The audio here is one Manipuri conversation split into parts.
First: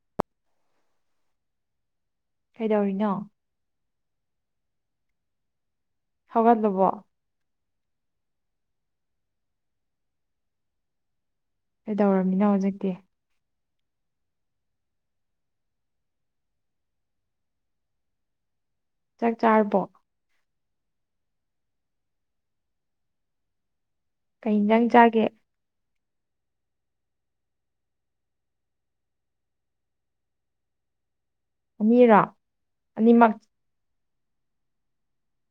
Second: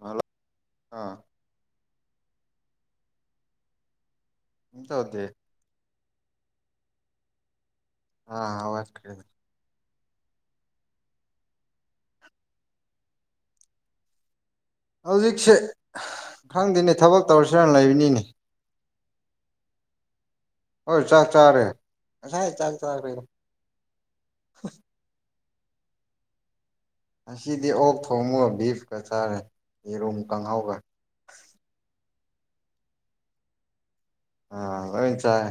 ꯍꯜꯂꯣ ꯑꯥ ꯀꯩꯗꯧꯔꯤꯅꯣ ꯀꯦꯝꯇꯧꯗꯦ ꯍꯧꯒꯠꯂꯕꯣ ꯑ ꯍꯧꯒꯠꯈ꯭ꯔꯦꯗ ꯀꯩ ꯇꯧꯔꯕꯃꯤꯅꯣ ꯍꯧꯖꯤꯛꯇꯤ ꯍꯧꯖꯤꯛꯁꯦ ꯈꯪꯗꯦꯅꯦ ꯊꯕꯛ ꯇꯧꯔꯁꯤꯔꯅ ꯂꯩꯕꯅꯤꯅꯦ ꯆꯥꯛ ꯆꯥꯔꯕꯣ ꯍꯣꯏ ꯆꯥꯛ ꯆꯥꯔꯦ ꯉꯁꯥꯏ ꯆꯥꯛ ꯆꯥꯔꯦꯗ ꯀꯩ ꯅꯪꯖꯟ ꯆꯒꯦ ꯉꯁꯤꯗꯤ ꯑꯣꯛ ꯊꯣꯡꯉꯨꯒ ꯕꯤꯐꯀ ꯆꯥꯔꯦ ꯌꯦꯔꯨꯝ ꯀꯥꯡꯪꯍꯥꯎꯒ ꯑꯅꯤꯔꯣ ꯑꯅꯤꯃꯛ ꯑ ꯂꯣꯏ ꯆꯥꯏ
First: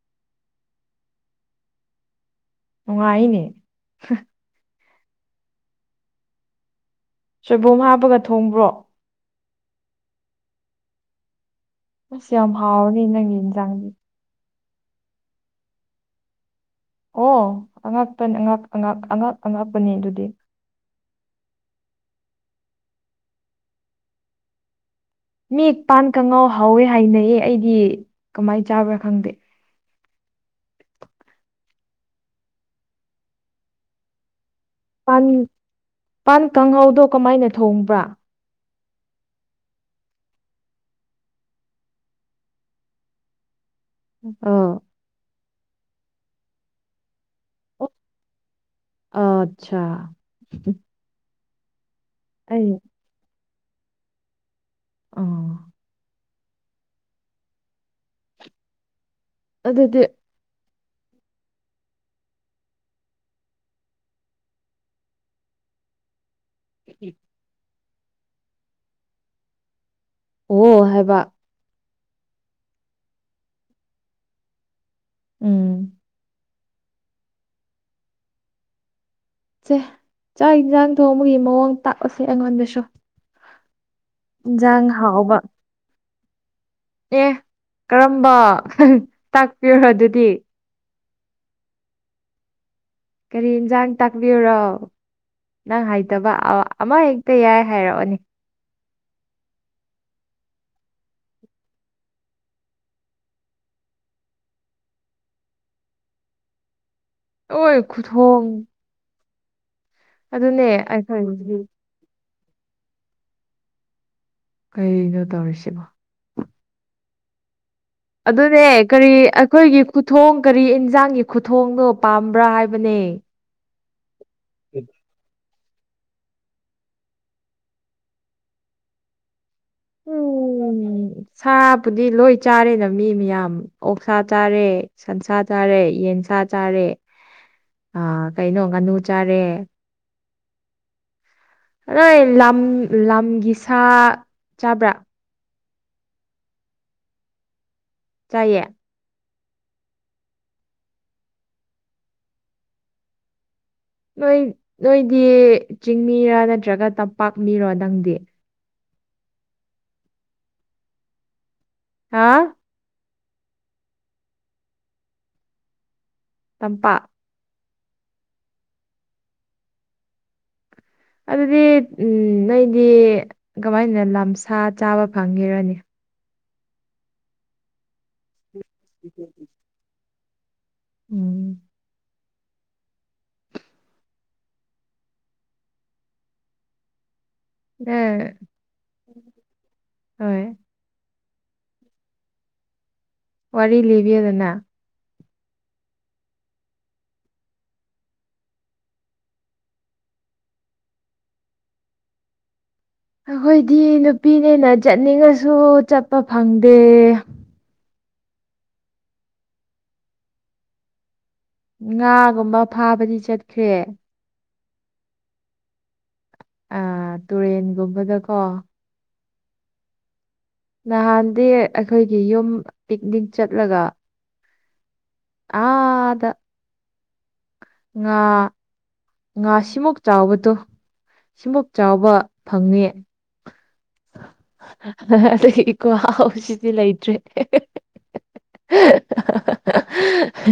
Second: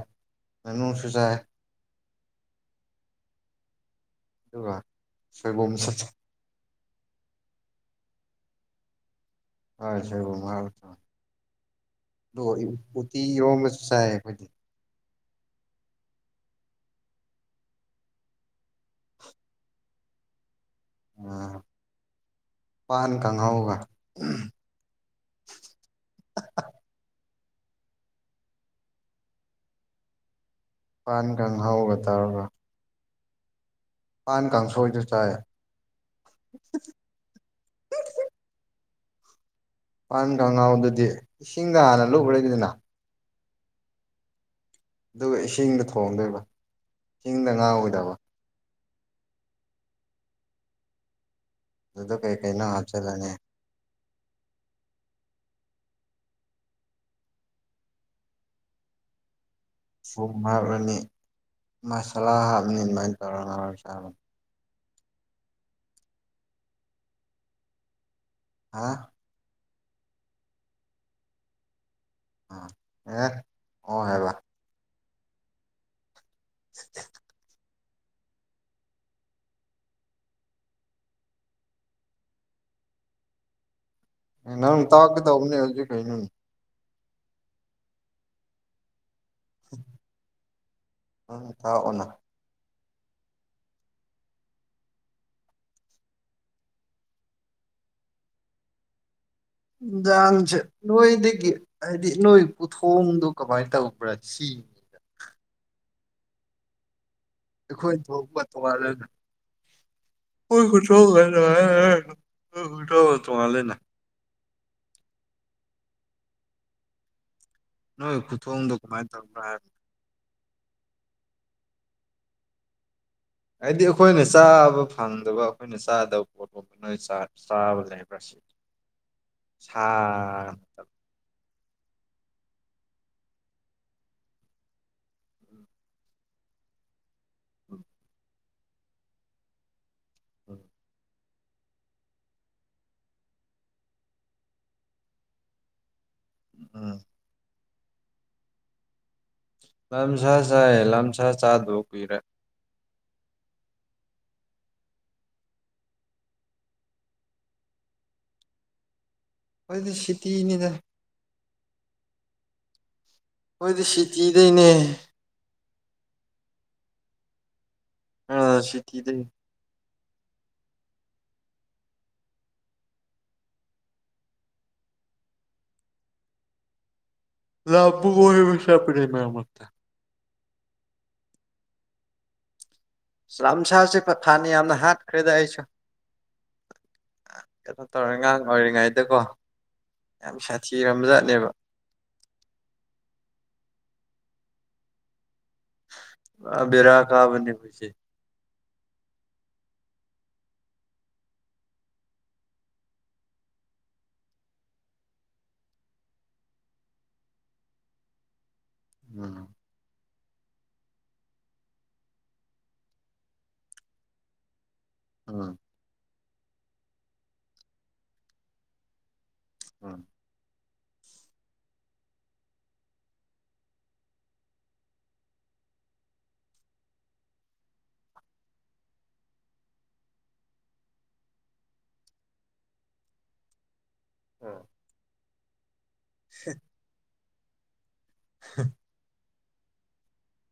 ꯃꯅꯨꯡꯁꯨ ꯆꯥꯏ ꯅꯨꯡꯉꯥꯏꯅꯦ ꯑꯗꯨꯒ ꯁꯣꯏꯕꯨꯝꯁꯨ ꯆꯥꯏ ꯁꯣꯏꯕꯨꯝ ꯍꯥꯞꯄꯒ ꯊꯣꯡꯕ꯭ꯔꯣ ꯍꯣꯏ ꯁꯣꯏꯕꯨꯝ ꯍꯞꯔꯒꯆꯥꯏ ꯑꯁ ꯌꯥꯝ ꯑꯗꯨꯒ ꯍꯥꯎꯔꯅꯤ ꯅꯪꯒꯤ ꯎꯇꯤꯏꯔꯣꯝ ꯑꯃꯁꯁꯨ ꯏꯟꯖꯥꯡꯗꯤ ꯁꯥꯏ ꯑꯩꯈꯣꯏꯗꯤ ꯑꯣꯉꯥꯛꯅꯤ ꯑꯉꯛ-ꯑꯉꯛꯄꯅꯤ ꯑꯗꯨꯗꯤ ꯎꯝ ꯄꯟ ꯈꯪꯍꯧꯒ ꯃꯤꯄꯥꯟ ꯀꯪꯉꯥꯎ ꯍꯥꯎꯋꯦ ꯍꯥꯏꯅꯩꯌꯦ ꯑꯩꯗꯤ ꯀꯃꯥꯏ ꯆꯥꯕ꯭ꯔꯥ ꯈꯪꯗꯦ ꯄꯥꯟꯒꯍꯥꯎꯔꯒ ꯇꯧꯔꯒ ꯄꯥꯟ ꯀꯥꯡꯁꯣꯏ ꯄꯥꯟ ꯄꯥꯟ ꯀꯥꯡꯍꯥꯎꯗꯣ ꯀꯃꯥꯏꯅ ꯊꯣꯡꯕ꯭ꯔꯥ ꯄꯥꯟ ꯈꯉꯥꯎꯗꯨꯗꯤ ꯏꯁꯤꯡꯗ ꯍꯥꯟꯅ ꯂꯨꯈ꯭ꯔꯒꯤꯗꯅ ꯑꯣ ꯑꯗꯨꯒ ꯏꯁꯤꯡꯗ ꯊꯣꯡꯗꯣꯏꯕ ꯏꯁꯤꯡꯗ ꯉꯥꯎꯔꯣꯏꯗꯕ ꯑ ꯑꯠꯆꯥ ꯑꯗꯨꯗꯣ ꯀꯩ ꯀꯩꯅꯣ ꯑꯩ ꯍꯥꯞꯆꯜꯂꯅꯤ ꯑꯣ ꯑꯗꯨꯗꯤ ꯊꯨꯝ ꯍꯥꯞꯂꯅꯤ ꯃꯁꯥꯂꯥ ꯍꯥꯞꯄꯅꯤ ꯑꯗꯨꯃꯥꯏꯅ ꯇꯧꯔ ꯉꯧꯔ ꯆꯥꯕꯅꯤ ꯎꯝ ꯍꯥꯥ ꯑꯣ ꯍꯥꯏꯕ ꯑꯥ ꯑꯦ ꯑꯣ ꯍꯥꯏꯕ ꯎꯝ [inaudible] ꯁꯦ ꯆꯥꯛ ꯌꯦꯟꯁꯥꯡ ꯊꯣꯡꯕꯒꯤ ꯃꯑꯣꯡ ꯇꯥꯛꯑꯣꯁꯦ ꯑꯩꯉꯣꯟꯗꯁꯨ ꯑꯦ ꯅꯪ ꯏꯟꯁꯥꯡ ꯍꯥꯎꯕ ꯇꯥꯛꯀꯗꯧꯕꯅꯦ ꯍꯧꯖꯤꯛ ꯀꯩꯅꯣꯅꯦ ꯑꯦ ꯀꯔꯝꯕ ꯇꯥꯛꯄꯤꯔꯣ ꯑꯗꯨꯗꯤ ꯅꯡꯅꯇꯛꯑꯣꯅ ꯀꯔꯤ ꯏꯟꯁꯥꯡ ꯇꯥꯛꯄꯤꯎꯔꯣ ꯅꯪ ꯍꯥꯏꯇꯕ ꯑꯃꯍꯦꯛꯇ ꯌꯥꯏ ꯍꯥꯏꯔꯛꯑꯣꯅꯤ ꯥꯏꯟꯁꯥꯡꯁꯦ ꯅꯣꯏꯗꯒꯤ ꯍꯥꯏꯗꯤ ꯅꯣꯏ ꯈꯨꯊꯣꯡꯗꯣ ꯀꯃꯥꯏ ꯇꯧꯕ꯭ꯔꯥ ꯁꯤ ꯍꯣꯏ ꯑꯩꯈꯣꯏ ꯊꯣꯡꯕ ꯈꯨꯊꯣꯡ ꯇꯣꯉꯜꯂꯦꯅ ꯑꯩꯈꯣꯏ ꯈꯨꯊꯣꯡꯒ [unintelligible] ꯈꯨꯊꯣꯡꯒ ꯇꯣꯉꯜꯂꯦꯅ ꯀꯩꯅꯣ ꯇꯧꯔꯤꯁꯤꯕꯣ ꯅꯣꯏ ꯑꯗꯨꯅꯦ ꯈꯨꯊꯣꯡꯗꯣ ꯀꯃꯥꯏꯅ ꯀꯔꯤ ꯇꯧꯕ꯭ꯔꯥ ꯍꯥꯏꯕ ꯑꯩꯈꯣꯏꯒꯤ ꯈꯨꯊꯣꯡ ꯀꯔꯤ ꯏꯟꯖꯥꯡꯒꯤ ꯈꯨꯊꯣꯡꯅꯣ ꯄꯥꯝꯕ꯭ꯔꯥ ꯍꯥꯏꯕꯅꯦ ꯍꯥꯏꯗꯤ ꯑꯩꯈꯣꯏꯅ ꯆꯥꯕ ꯐꯪꯗꯕ ꯑꯩꯈꯣꯏꯅ ꯆꯥꯗꯕ ꯄꯣꯠ [unintelligible] ꯅꯣꯏ ꯆꯥ ꯆꯥꯕ ꯂꯩ ꯂꯩꯕ꯭ꯔꯥ ꯁꯤꯅꯤ ꯁꯥ ꯎꯝ ꯁꯥꯕꯨꯗꯤ ꯂꯣꯏ ꯆꯥꯔꯦꯅ ꯃꯤ ꯃꯌꯥꯝ ꯑꯣꯛꯁꯥ ꯆꯥꯔꯦ ꯁꯟꯁꯥ ꯆꯥꯔꯦ ꯌꯦꯟꯁꯥ ꯆꯥꯔꯦ ꯑꯥ ꯀꯩꯅꯣ ꯉꯥꯅꯨ ꯆꯥꯔꯦ [unintelligible] ꯅꯣꯏ ꯂꯝ ꯂꯝꯒꯤ ꯁꯥ ꯆꯥꯕ꯭ꯔꯥ ꯑꯥ ꯆꯥꯏꯌꯦ ꯂꯝꯁꯥ ꯆꯥꯏꯌꯦ ꯂꯝꯁꯥ ꯆꯥꯗꯕ ꯀꯨꯏꯔꯦ ꯅꯣꯏ ꯅꯣꯏꯗꯤ ꯆꯤꯡ ꯃꯤꯔꯥ ꯅꯠꯇ꯭ꯔꯒ ꯇꯝꯄꯥꯛ ꯃꯤꯔꯣ ꯅꯪꯗꯤ ꯑꯩꯗꯤ ꯁꯤꯇꯤꯅꯤꯗ ꯍꯥ ꯈꯣꯏꯗꯤ ꯁꯤꯇꯤꯗꯩꯅꯦ ꯇꯝꯄꯥꯛ ꯑꯥ ꯁꯤꯇꯤꯗꯥꯒꯤ ꯑꯗꯨꯗꯤ ꯎꯝ ꯅꯣꯏꯗꯤ ꯀꯃꯥꯏꯅ ꯂꯝꯁꯥ ꯆꯥꯕ ꯐꯪꯉꯤꯔꯥꯅꯦ [inaudible] ꯃꯔꯛꯇ ꯎꯝ ꯂꯝꯁꯥꯁꯤ ꯐꯥ ꯐꯥꯅ ꯌꯥꯝꯅ ꯍꯥꯠꯈꯔꯦꯗꯥ ꯑꯩꯁꯨ ꯀꯩꯅꯣ ꯇꯧꯔꯦ ꯑ ꯑꯉꯥꯡ ꯑꯣꯏꯔꯤꯉꯩꯗꯀꯣ ꯌꯥꯝ ꯍꯣꯏ ꯁꯥꯊꯤꯔꯝꯕꯖꯥꯠꯅꯦꯕ ꯋꯥꯔꯤ ꯂꯤꯕꯤꯌꯨꯗꯅ ꯑꯥ ꯕꯦꯔꯥ ꯀꯥꯕꯅꯤ ꯑꯩꯈꯣꯏꯁꯦ ꯑꯩꯈꯣꯏꯗꯤ ꯅꯨꯄꯤꯅꯦꯅ ꯆꯠꯅꯤꯡꯉꯁꯨ ꯆꯠꯄ ꯐꯪꯗꯦ ꯎꯝ ꯉꯥꯒꯨꯝꯕ ꯐꯥꯕꯗꯤ ꯆꯠꯈ꯭ꯔꯦ ꯑꯥ ꯑꯥ ꯇꯨꯔꯦꯟꯒꯨꯝꯕꯗꯀꯣ ꯑꯥ ꯅꯍꯥꯟꯗꯤ ꯑꯩꯈꯣꯏꯒꯤ ꯌꯨꯝ ꯄꯤꯛꯅꯤꯛ ꯆꯠꯂꯒ ꯑꯥꯗꯥ ꯉꯥ ꯉꯥ ꯁꯤꯃꯨꯛ ꯆꯥꯎꯕꯗꯣ ꯁꯤꯃꯨꯛ ꯆꯥꯎꯕ ꯐꯪꯉꯦ ꯑꯥ ꯑꯗꯨꯒꯤ ꯈꯨꯍꯥꯎ ꯁꯤꯗꯤ ꯂꯩꯇ꯭ꯔꯦ [inaudible]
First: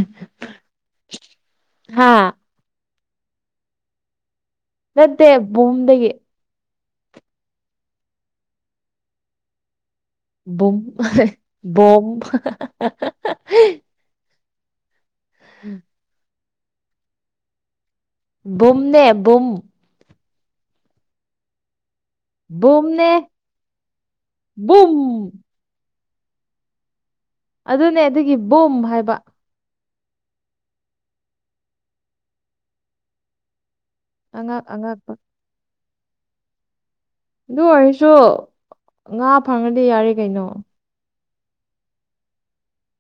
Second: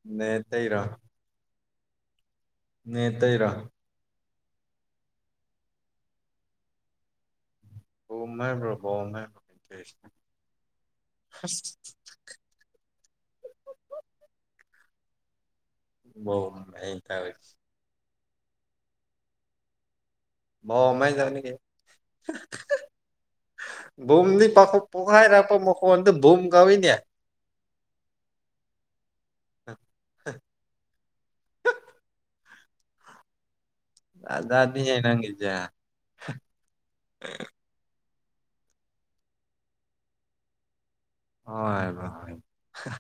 [unintelligible] ꯇꯩꯔꯣ ꯍꯥꯥ ꯅꯦꯠ ꯇꯩꯔꯣ ꯅꯠꯇꯦ ꯕꯨꯝꯗꯒꯤ ꯕꯨꯝ ꯍꯥꯏꯕ꯭ꯔꯣ ꯕꯣꯝ ꯍꯥꯏꯕ꯭ꯔꯣ ꯀꯩꯅꯣ ꯇꯧꯏꯁꯤ ꯕꯨꯝ ꯕꯣꯝ [unintelligible] [unintelligible] ꯧ ꯑ ꯊꯔ ꯨꯝꯅꯦ ꯨꯝ ꯕ ꯑꯃꯃꯥꯏꯖ ꯅ ꯀ ꯕꯨꯝꯅꯦ ꯕꯨꯝꯗꯤ ꯄꯥꯈ ꯕꯨꯝ ꯄꯣꯛꯈꯥꯏꯔꯛꯄ ꯃꯈꯣꯟꯗ ꯕꯨꯝ ꯀꯧꯏꯅꯦ ꯑꯗꯨꯅꯦ ꯑꯗꯨꯒꯤ ꯕꯣꯝ ꯍꯥꯏꯕ ꯑ ꯑꯉꯛ ꯑꯗꯗꯤ ꯑꯉꯛꯄ ꯅꯪꯒꯖꯦ ꯑꯗꯨ ꯑꯣꯏꯔꯁꯨ ꯉꯥ ꯐꯪꯉꯗꯤ ꯌꯥꯔꯦ ꯀꯩꯅꯣ ꯍꯣꯏꯕ ꯍ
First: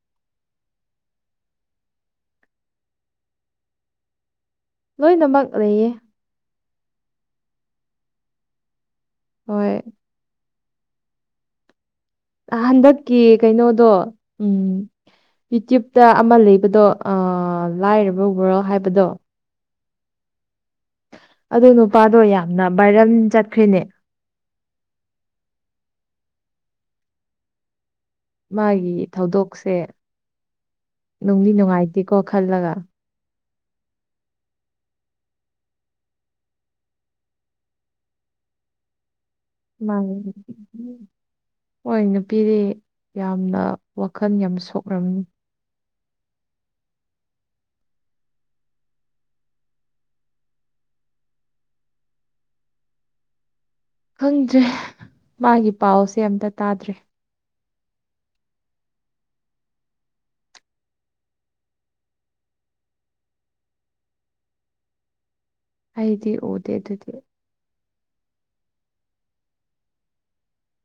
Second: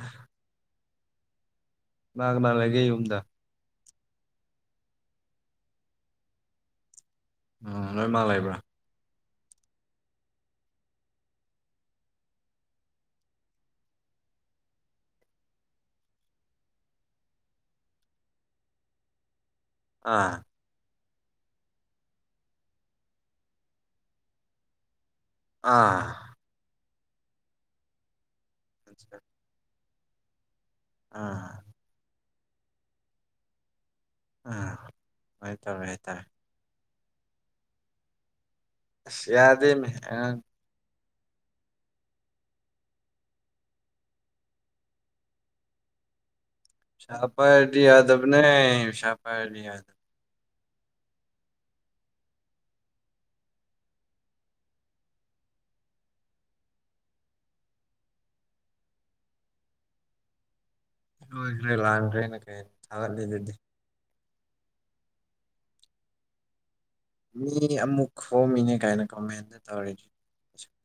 ꯎꯝ ꯃꯥꯥꯡꯒ ꯃꯥꯥꯡꯂꯒꯦ ꯌꯨꯝꯗ ꯂꯣꯏꯅꯃꯛ ꯂꯩꯌꯦ ꯎꯝ ꯂꯣꯏ ꯃꯥꯜ ꯂꯩꯕ꯭ꯔꯥ ꯍꯣꯏ ꯍꯟꯗꯛꯀꯤ ꯀꯩꯅꯣꯗꯣ ꯎꯝ ꯌꯨꯇ꯭ꯌꯕꯇ ꯑꯃ ꯂꯩꯕꯗꯣ ꯂꯥꯏꯔꯕ ꯔꯜ ꯍꯥꯏꯕꯗꯣ ꯑꯥ ꯑꯗꯨ ꯅꯨꯄꯥꯗꯣ ꯌꯥꯝꯅ ꯕꯥꯏꯔꯝ ꯆꯠꯈ꯭ꯔꯤꯅꯦ ꯑꯥ ꯃꯥꯒꯤ ꯊꯧꯗꯣꯛꯁꯦ ꯅꯨꯡꯗꯤ ꯑꯥ ꯅꯨꯡꯉꯥꯏꯇꯦꯀꯣ ꯈꯜꯂꯒ ꯑꯥ ꯍꯥꯏ ꯇꯔꯦ ꯍꯥꯏ ꯇꯔꯦ ꯑꯁ ꯌꯥꯗꯦ ꯃ ꯃꯥꯒꯤ ꯍꯣꯏ ꯅꯨꯄꯤꯗꯤ ꯌꯥꯝꯅ ꯋꯥꯈꯜ ꯌꯥꯝ ꯁꯣꯛꯂꯝꯃꯤ ꯁꯥꯄꯄꯥ ꯑꯂꯤ ꯌꯥꯗꯕꯅꯦ ꯁꯥꯄꯄꯥ ꯑꯂꯤ ꯌꯥꯗꯕ ꯈꯪꯗ꯭ꯔꯦ ꯃꯥꯒꯤ ꯄꯥꯎꯁꯦ ꯑꯝꯇ ꯇꯥꯗ꯭ꯔꯦ ꯍ꯭ꯔꯦ ꯂ꯭ꯔꯅ ꯀꯩ ꯂꯩꯗꯗꯤ ꯑꯩꯗꯤ ꯑꯣꯗꯦ ꯑꯗꯨꯗꯤ ꯃꯤ ꯑꯃꯨꯛ ꯈꯣꯝꯃꯤꯅꯦ ꯀꯥꯏꯅ ꯀꯃꯦꯟꯇ ꯇꯧꯔꯤꯁꯤ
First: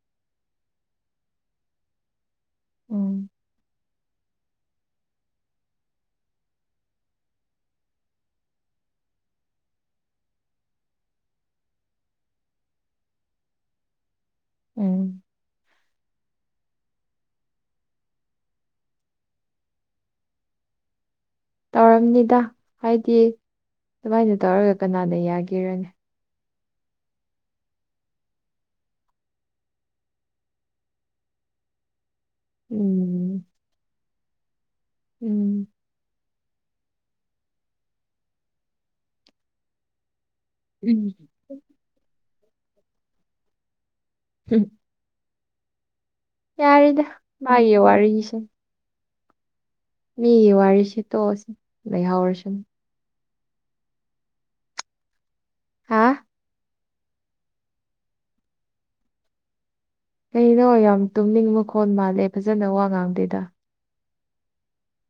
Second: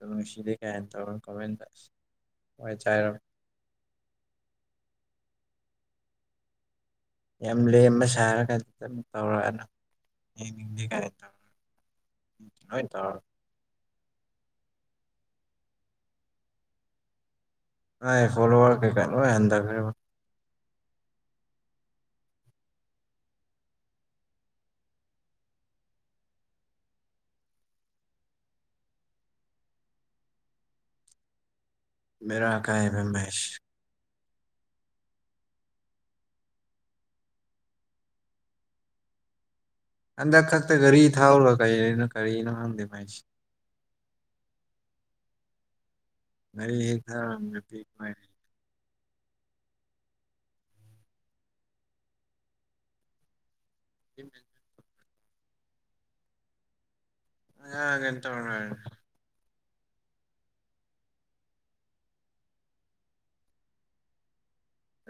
ꯉꯁꯤꯗꯤ ꯀꯌꯥ ꯍꯥꯏꯅ ꯇꯧꯔꯅ ꯀꯣꯃꯦꯟꯗꯁ ꯆꯥꯏꯔꯝ ꯎꯝ ꯌꯥꯝ ꯂꯦꯝꯕ ꯁꯥꯔ ꯀꯥꯟꯗꯨꯛ ꯇꯧꯔꯛꯑꯅ ꯌꯦꯡꯅꯤꯡꯗꯦ ꯀꯥꯏꯅ ꯇꯧꯔ ꯎ ꯍꯥꯏ ꯇ ꯎꯝ ꯑ ꯐꯣꯂꯣꯋꯥꯔ ꯀꯩꯀꯥꯂꯣ ꯍꯟꯔ ꯇꯧꯔꯝꯅꯤꯗ ꯍꯥꯏꯗꯤ ꯑꯗꯨꯃꯥꯏꯅ ꯇꯧꯔꯒ ꯀꯅꯥꯗ ꯌꯥꯈꯤꯔꯅꯤ ꯃꯦꯔꯥ ꯑ ꯀꯥꯏꯕ ꯎꯝ ꯃꯁ ꯎꯝ ꯍꯟꯗꯛ ꯈꯛꯇ ꯒꯥꯔꯤ ꯎꯝ ꯊꯥꯎꯔꯨꯔ ꯀꯔꯤꯅꯣ ꯀꯔꯤꯅꯣ ꯈꯪꯗꯦ ꯃꯥꯏꯁꯤꯦ ꯎꯝ ꯌꯥꯔꯦꯗ ꯉ ꯍ ꯃꯥꯒꯤ ꯈꯔ ꯋꯥꯔꯤꯁꯦ ꯃꯤꯒꯤ ꯋꯥꯔꯤꯁꯤꯠꯇꯣꯛꯑꯁꯤ ꯂꯩꯍꯧꯔꯁꯨꯅ ꯀ ꯍꯥ ꯑꯅ ꯇꯧꯅꯤ ꯀꯩꯅꯣ ꯌꯥꯝ ꯇꯨꯝꯅꯤꯡ ꯃꯈꯣꯟꯜ ꯃꯥꯜꯂꯦ ꯐꯖꯅ ꯋꯥ ꯉꯥꯡꯗꯦꯗ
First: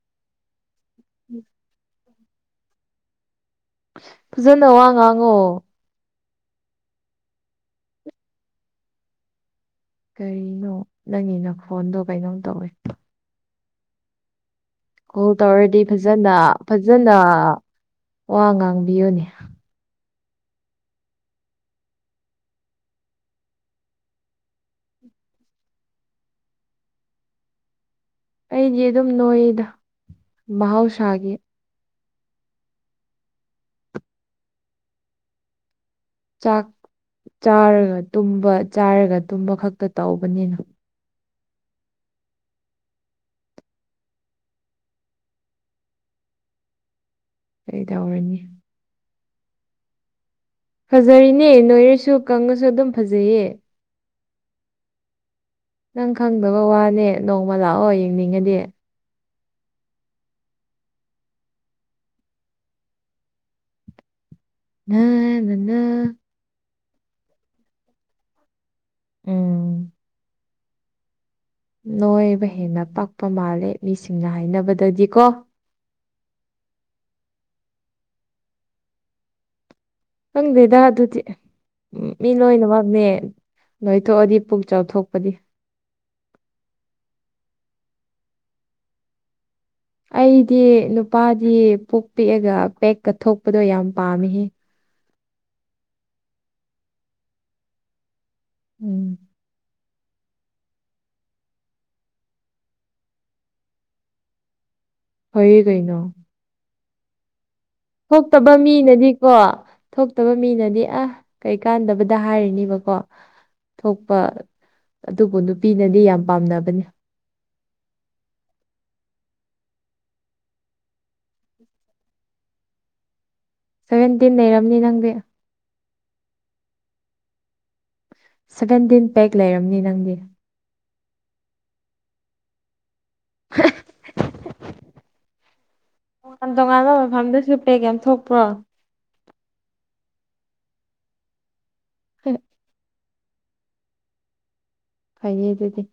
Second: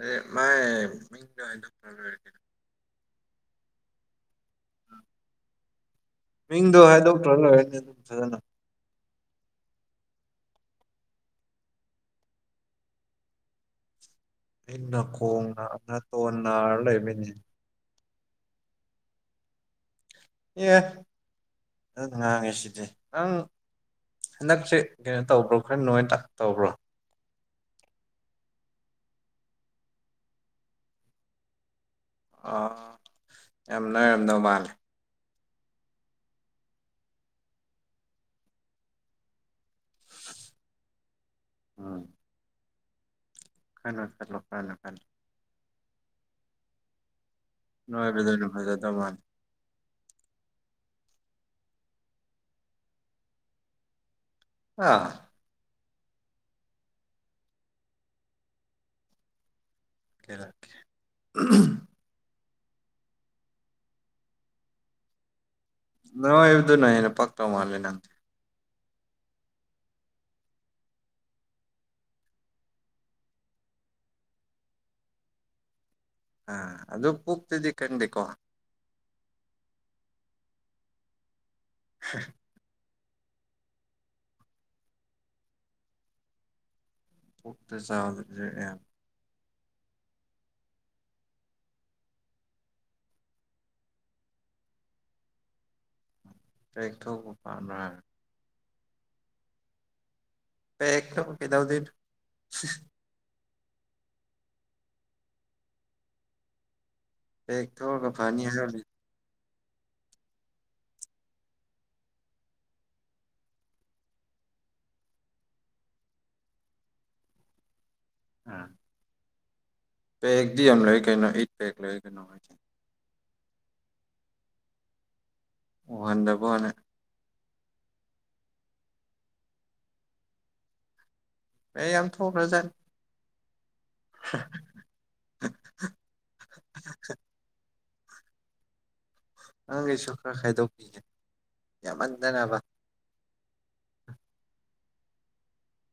ꯑ ꯃꯥꯏ ꯃꯤꯡ ꯗꯣꯛꯇꯔꯔ ꯐꯖꯟꯅꯣ ꯋꯥꯉꯥꯡꯉꯣ ꯃꯤꯡꯗꯣ ꯍꯥꯏꯗꯣꯛꯇ꯭ꯔ ꯂꯣꯏꯔꯅꯤ ꯑꯗꯨꯝ ꯐꯖꯅ ꯀꯔꯤꯅꯣ ꯅꯪꯒꯤꯅ ꯐꯣꯟꯗꯣ ꯀꯩꯅꯣꯝ ꯇꯧꯋꯤ ꯑꯩ ꯀꯣꯜ ꯅꯥꯀꯣꯡꯅ ꯇꯧꯔꯗꯤ ꯐꯖꯅ ꯅꯥꯇꯣꯟ ꯅꯥꯔ ꯐꯖꯅ ꯂꯩꯕꯩꯅꯦ ꯋꯥ ꯉꯥꯡꯕꯤꯌꯨꯅꯦ ꯑꯦ ꯑꯗꯨ ꯏꯁꯤꯗꯤ ꯑꯪ ꯍꯟꯗꯛꯁꯦ ꯀꯩꯅꯣ ꯇꯧꯕ꯭ꯔꯣ ꯈꯔ ꯅꯅꯨꯡꯉꯥꯏ ꯇ ꯇꯧꯕ꯭ꯔꯣ ꯑꯩꯗꯤ ꯑꯗꯨꯝ ꯅꯣꯏꯗ ꯃꯍꯧꯁꯥꯒꯤ ꯑ ꯌꯥꯝ ꯅꯣꯏꯏꯔꯝꯗꯧ ꯃꯥꯜꯂꯦ ꯆꯥꯛ ꯆꯥꯔꯒ ꯇꯨꯝꯕ ꯆꯥꯔꯒ ꯇꯨꯝꯕ ꯈꯛꯇ ꯇꯧꯕꯅꯤꯅ ꯎꯝ ꯈꯜꯂꯣ ꯈꯜꯂꯣ ꯐꯅ ꯈꯜꯂꯣ [inaudible] ꯀꯩ ꯅꯣꯏꯉꯥꯏ ꯇꯧꯔꯅꯤ ꯐꯖꯅꯅꯨꯡ ꯐꯥꯏꯖ ꯇꯃꯥꯟ [inaudible] ꯐꯖꯔꯤꯅꯦ ꯅꯣꯏꯔꯁꯨ ꯀꯪꯉꯁꯨ ꯑꯗꯨꯝ ꯐꯖꯩꯌꯦ ꯑꯥ ꯅꯪ ꯈꯪꯗꯕ ꯋꯥꯅꯦ ꯅꯣꯡꯃ ꯂꯥꯛꯑꯣ ꯌꯦꯡꯅꯤꯡꯉꯗꯤ ꯂꯥꯛ [inaudible] ꫰ꯀꯦ [unintelligible] ꯅꯣꯏꯕꯗꯨꯅ ꯍꯦꯟꯅ ꯄꯛ ꯇꯧ ꯃꯥꯜꯂꯤ ꯅꯪ ꯎꯝ ꯅꯣꯏꯕ ꯍꯦꯟꯅ ꯄꯥꯛꯄ ꯃꯥꯜꯂꯦ ꯃꯤꯁꯤꯡꯅ ꯍꯥꯏꯅꯕꯗꯗꯤ ꯀꯣ ꯑꯥ ꯑꯗꯨ ꯄꯨꯛꯇꯨꯗꯤ ꯀꯪꯗꯦꯀꯣ ꯈꯪꯗꯦꯗ ꯑꯗꯨꯗꯤ ꯃꯤ ꯂꯣꯏꯅꯃꯛꯅꯦ ꯅꯣꯏꯊꯣꯛꯑꯗꯤ ꯄꯨꯛ ꯆꯥꯎꯊꯣꯛꯄꯗꯤ ꯀꯣꯛꯇ [inaudible] ꯑꯩꯗꯤ ꯅꯨꯄꯥꯗꯤ ꯄꯨꯛ ꯄꯤꯛꯑꯒ ꯄꯦꯛꯀꯊꯣꯛꯄꯗꯣ ꯌꯥꯝ ꯄꯥꯝꯃꯤꯍꯦ ꯄꯦꯛ ꯊꯣꯛꯄ ꯄꯥꯝꯕꯔꯥ ꯎꯝ ꯄꯦꯛ ꯊꯣꯛ ꯀꯩꯗꯧꯗꯣꯏꯅꯣ ꯐꯩꯌꯦ ꯀꯩꯅꯣ ꯄꯦꯛ ꯊꯣꯛ ꯊꯣꯛꯇꯕ ꯃꯤꯅꯗꯤꯀꯣ ꯊꯣꯛꯇꯕ ꯃꯤꯅꯗꯤ ꯑ ꯀꯩꯀꯥꯟꯗꯕꯗ ꯍꯥꯏꯔꯤꯅꯤꯕꯀꯣ ꯊꯣꯛꯄ ꯑꯗꯨꯕꯨ ꯅꯨꯄꯤꯅꯗꯤ ꯌꯥꯝ ꯄꯥꯝꯅꯕꯅꯤ ꯑꯝ ꯄꯦꯛꯇꯤ ꯑꯃ ꯂꯩ ꯀꯩꯅꯣ ꯑꯩꯠ ꯄꯦꯛ ꯂꯩꯏ ꯀꯩꯅꯣ ꯍꯥꯏꯁꯦ ꯁꯚꯦꯟꯇꯤꯟ ꯂꯩꯔꯝꯅꯤ ꯅꯪꯗꯤ [unintelligible] ꯁꯚꯦꯟꯇꯤꯟ ꯄꯦꯛ ꯂꯩꯔꯝꯅꯤ ꯅꯪꯗꯤ ꯑꯩ ꯌꯥꯝ ꯊꯣꯛ ꯈꯔꯥꯖꯥꯠꯅꯤ ꯍ [unintelligible] ꯍ [inaudible] ꯇꯣꯉꯥꯟ ꯇꯣꯉꯥꯟꯕ ꯃꯐꯝꯗꯁꯨ ꯄꯦꯛ ꯌꯥꯝ ꯊꯣꯛꯄ꯭ꯔꯣ ꯅꯪꯒꯤꯁꯨ ꯈ꯭ꯔ ꯈꯥꯏꯗꯣꯛꯄꯤꯒꯦ ꯌꯥꯝꯃꯟꯗꯅꯕ ꯐꯩꯌꯦ ꯑꯗꯨꯗꯤ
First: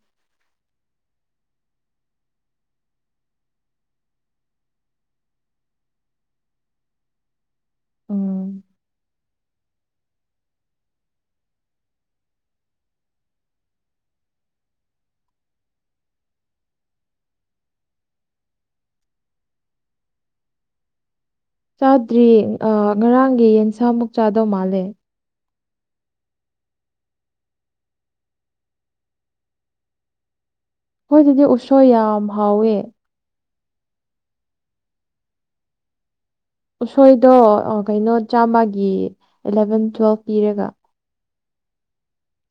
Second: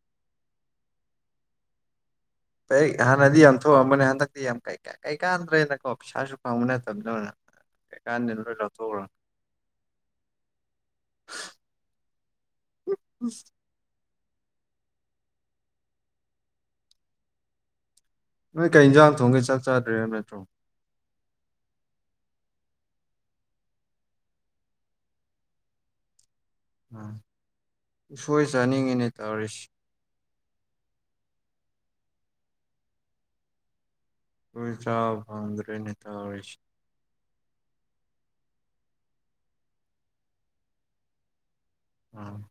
ꯀꯩ ꯍꯥꯥꯟ ꯅꯗꯤ ꯌꯥꯝ ꯊꯣꯛꯍꯥꯥꯟ ꯊ ꯌꯥꯝ ꯀꯩ [inaudible] ꯀꯩꯀꯥꯟꯗ꯭ꯔꯦꯅꯀꯣ ꯄꯩꯁꯥꯁꯨ ꯐꯪꯕ ꯅꯠꯇꯕꯗꯨꯅ ꯀꯩꯀꯥꯟꯗꯦꯅ ꯂꯣꯏ ꯎꯝ ꯂꯧꯊꯣꯛꯈ꯭ꯔꯝ ꯎ ꯎꯝ [inaudible] ꯅꯣꯏ ꯀꯩ ꯏꯟꯖꯥꯡ ꯊꯣꯡꯒꯦ ꯆꯥꯛ ꯆꯥꯗ꯭ꯔꯦ ꯍꯥꯢꯕꯥ ꯅꯠꯇꯔꯣ ꯆꯥꯗ꯭ꯔꯤ ꯉꯔꯥꯡꯒꯤ ꯌꯦꯟꯁꯥꯃꯨꯛ ꯆꯥꯗꯧ ꯃꯥꯜꯂꯦ ꯎꯝ ꯎꯁꯣꯏ ꯆꯥꯅꯤꯡꯉꯤꯅꯦ ꯇꯧꯔꯤꯁꯤ ꯑꯈꯣꯏꯗꯥꯗꯤ ꯎꯁꯣꯏ ꯌꯥꯝ ꯍꯥꯎꯋꯦ ꯑꯥꯈꯣꯏ ꯆꯕꯐꯪꯗ꯭ꯔꯦꯅꯤ ꯇꯧꯔꯤꯁꯤ ꯎꯁꯣꯏꯗꯣ ꯀꯩꯅꯣ ꯆꯥꯝꯃꯒꯤ ꯑꯦꯂꯚꯦꯟ ꯇꯨꯋꯦꯜꯐ ꯄꯤꯔꯒ ꯎꯝ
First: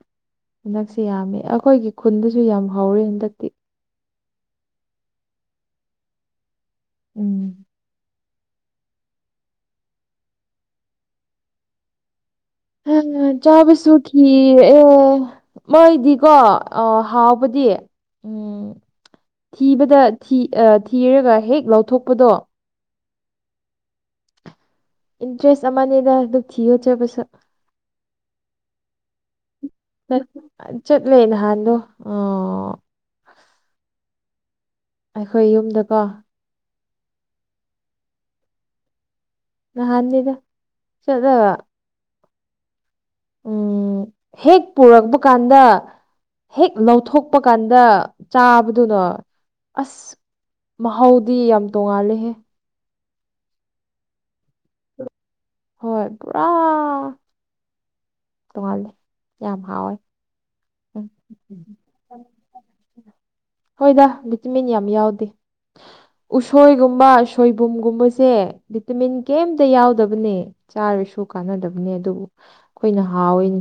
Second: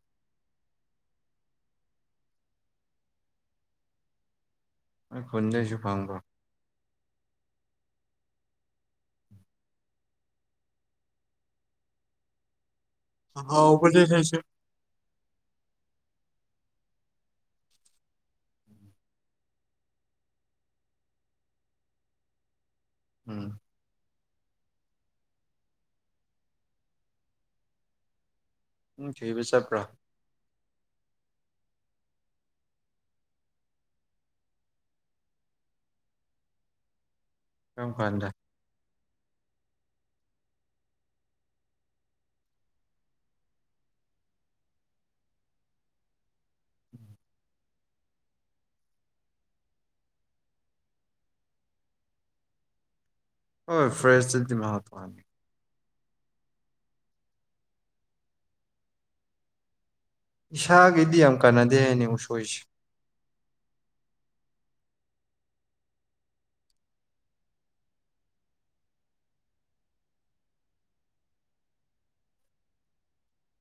ꯍꯟꯗꯛꯁꯤ ꯌꯥꯝꯃꯤ ꯑꯩꯈꯣꯏꯒꯤ ꯈꯨꯟꯗꯁꯨ ꯌꯥꯝ ꯍꯧꯋꯦ ꯍꯟꯗꯛꯇꯤ ꯅꯣꯏ ꯈꯨꯟꯗꯩꯁꯨ ꯐꯪꯕ꯭ꯔꯣ ꯎꯝ ꯍ ꯍꯥꯎꯕꯅꯦ ꯆꯥꯕꯁꯨꯈꯤ ꯁꯤꯁꯨ ꯑꯦ ꯃꯣꯏꯗꯤꯀꯣ ꯍꯥꯎꯕꯗꯤ ꯎꯝ ꯊꯤꯕꯗ ꯊꯤ ꯊꯤꯔꯒ ꯍꯦꯛ ꯂꯧꯊꯣꯛꯄꯗꯣ ꯎꯝ ꯏꯟꯇ꯭ꯔꯦꯁ ꯑꯃꯗ ꯑꯗꯨ ꯊꯤꯒꯣꯠꯆꯕꯁꯨ ꯎꯝ ꯊꯤꯕ ꯆꯠꯄ꯭ꯔꯥ ꯆꯠꯂꯦ ꯅꯍꯥꯟꯗꯣ ꯑ ꯑꯩꯈꯣꯏ ꯌꯨꯝꯗꯀꯣ ꯀꯔꯝ ꯀꯥꯟꯗ? ꯅꯍꯥꯟꯅꯤꯗ ꯆꯠꯂꯕ ꯎꯝ ꯍꯦꯛ ꯄꯨꯔꯛꯄ ꯀꯥꯟꯗ ꯍꯦꯛ ꯂꯧꯊꯣꯛꯄ ꯀꯥꯟꯗ [unintelligible] ꯆꯥꯕꯗꯨꯅ ꯑꯁ ꯃꯍꯥꯎꯗꯤ ꯌꯥꯝ ꯇꯣꯡꯉꯥꯜꯂꯦꯍꯦ꯫ [unintelligible] ꯍꯣꯏ ꯄꯨꯔꯥ ꯇꯣꯡꯉꯥꯜꯂꯦ ꯌꯥꯝ ꯍꯥꯎꯋꯦ꯫ ꯎꯝ ꯏꯁꯥꯒꯤꯗꯤ ꯌꯥꯝ ꯀꯥꯟꯅꯗꯦ ꯍꯥꯏꯅꯦ ꯎꯁꯣꯏꯁꯦ꯫ ꯍꯣꯏꯗ ꯚꯤꯇꯃꯤꯟ ꯌꯥꯝ ꯌꯥꯎꯗꯦ꯫ ꯎꯁꯣꯏꯒꯨꯝꯕ ꯁꯣꯏꯕꯨꯝꯒꯨꯝꯕꯁꯦ ꯚꯤꯇꯃꯤꯟ ꯀꯩꯝꯇ ꯌꯥꯎꯗꯕꯅꯦ꯫ ꯆꯥꯔꯁꯨ ꯀꯥꯟꯅꯗꯕꯅꯤ ꯑꯗꯨꯕꯨ ꯑꯩꯈꯣꯏꯅ ꯍꯥꯎꯋꯤꯅꯦ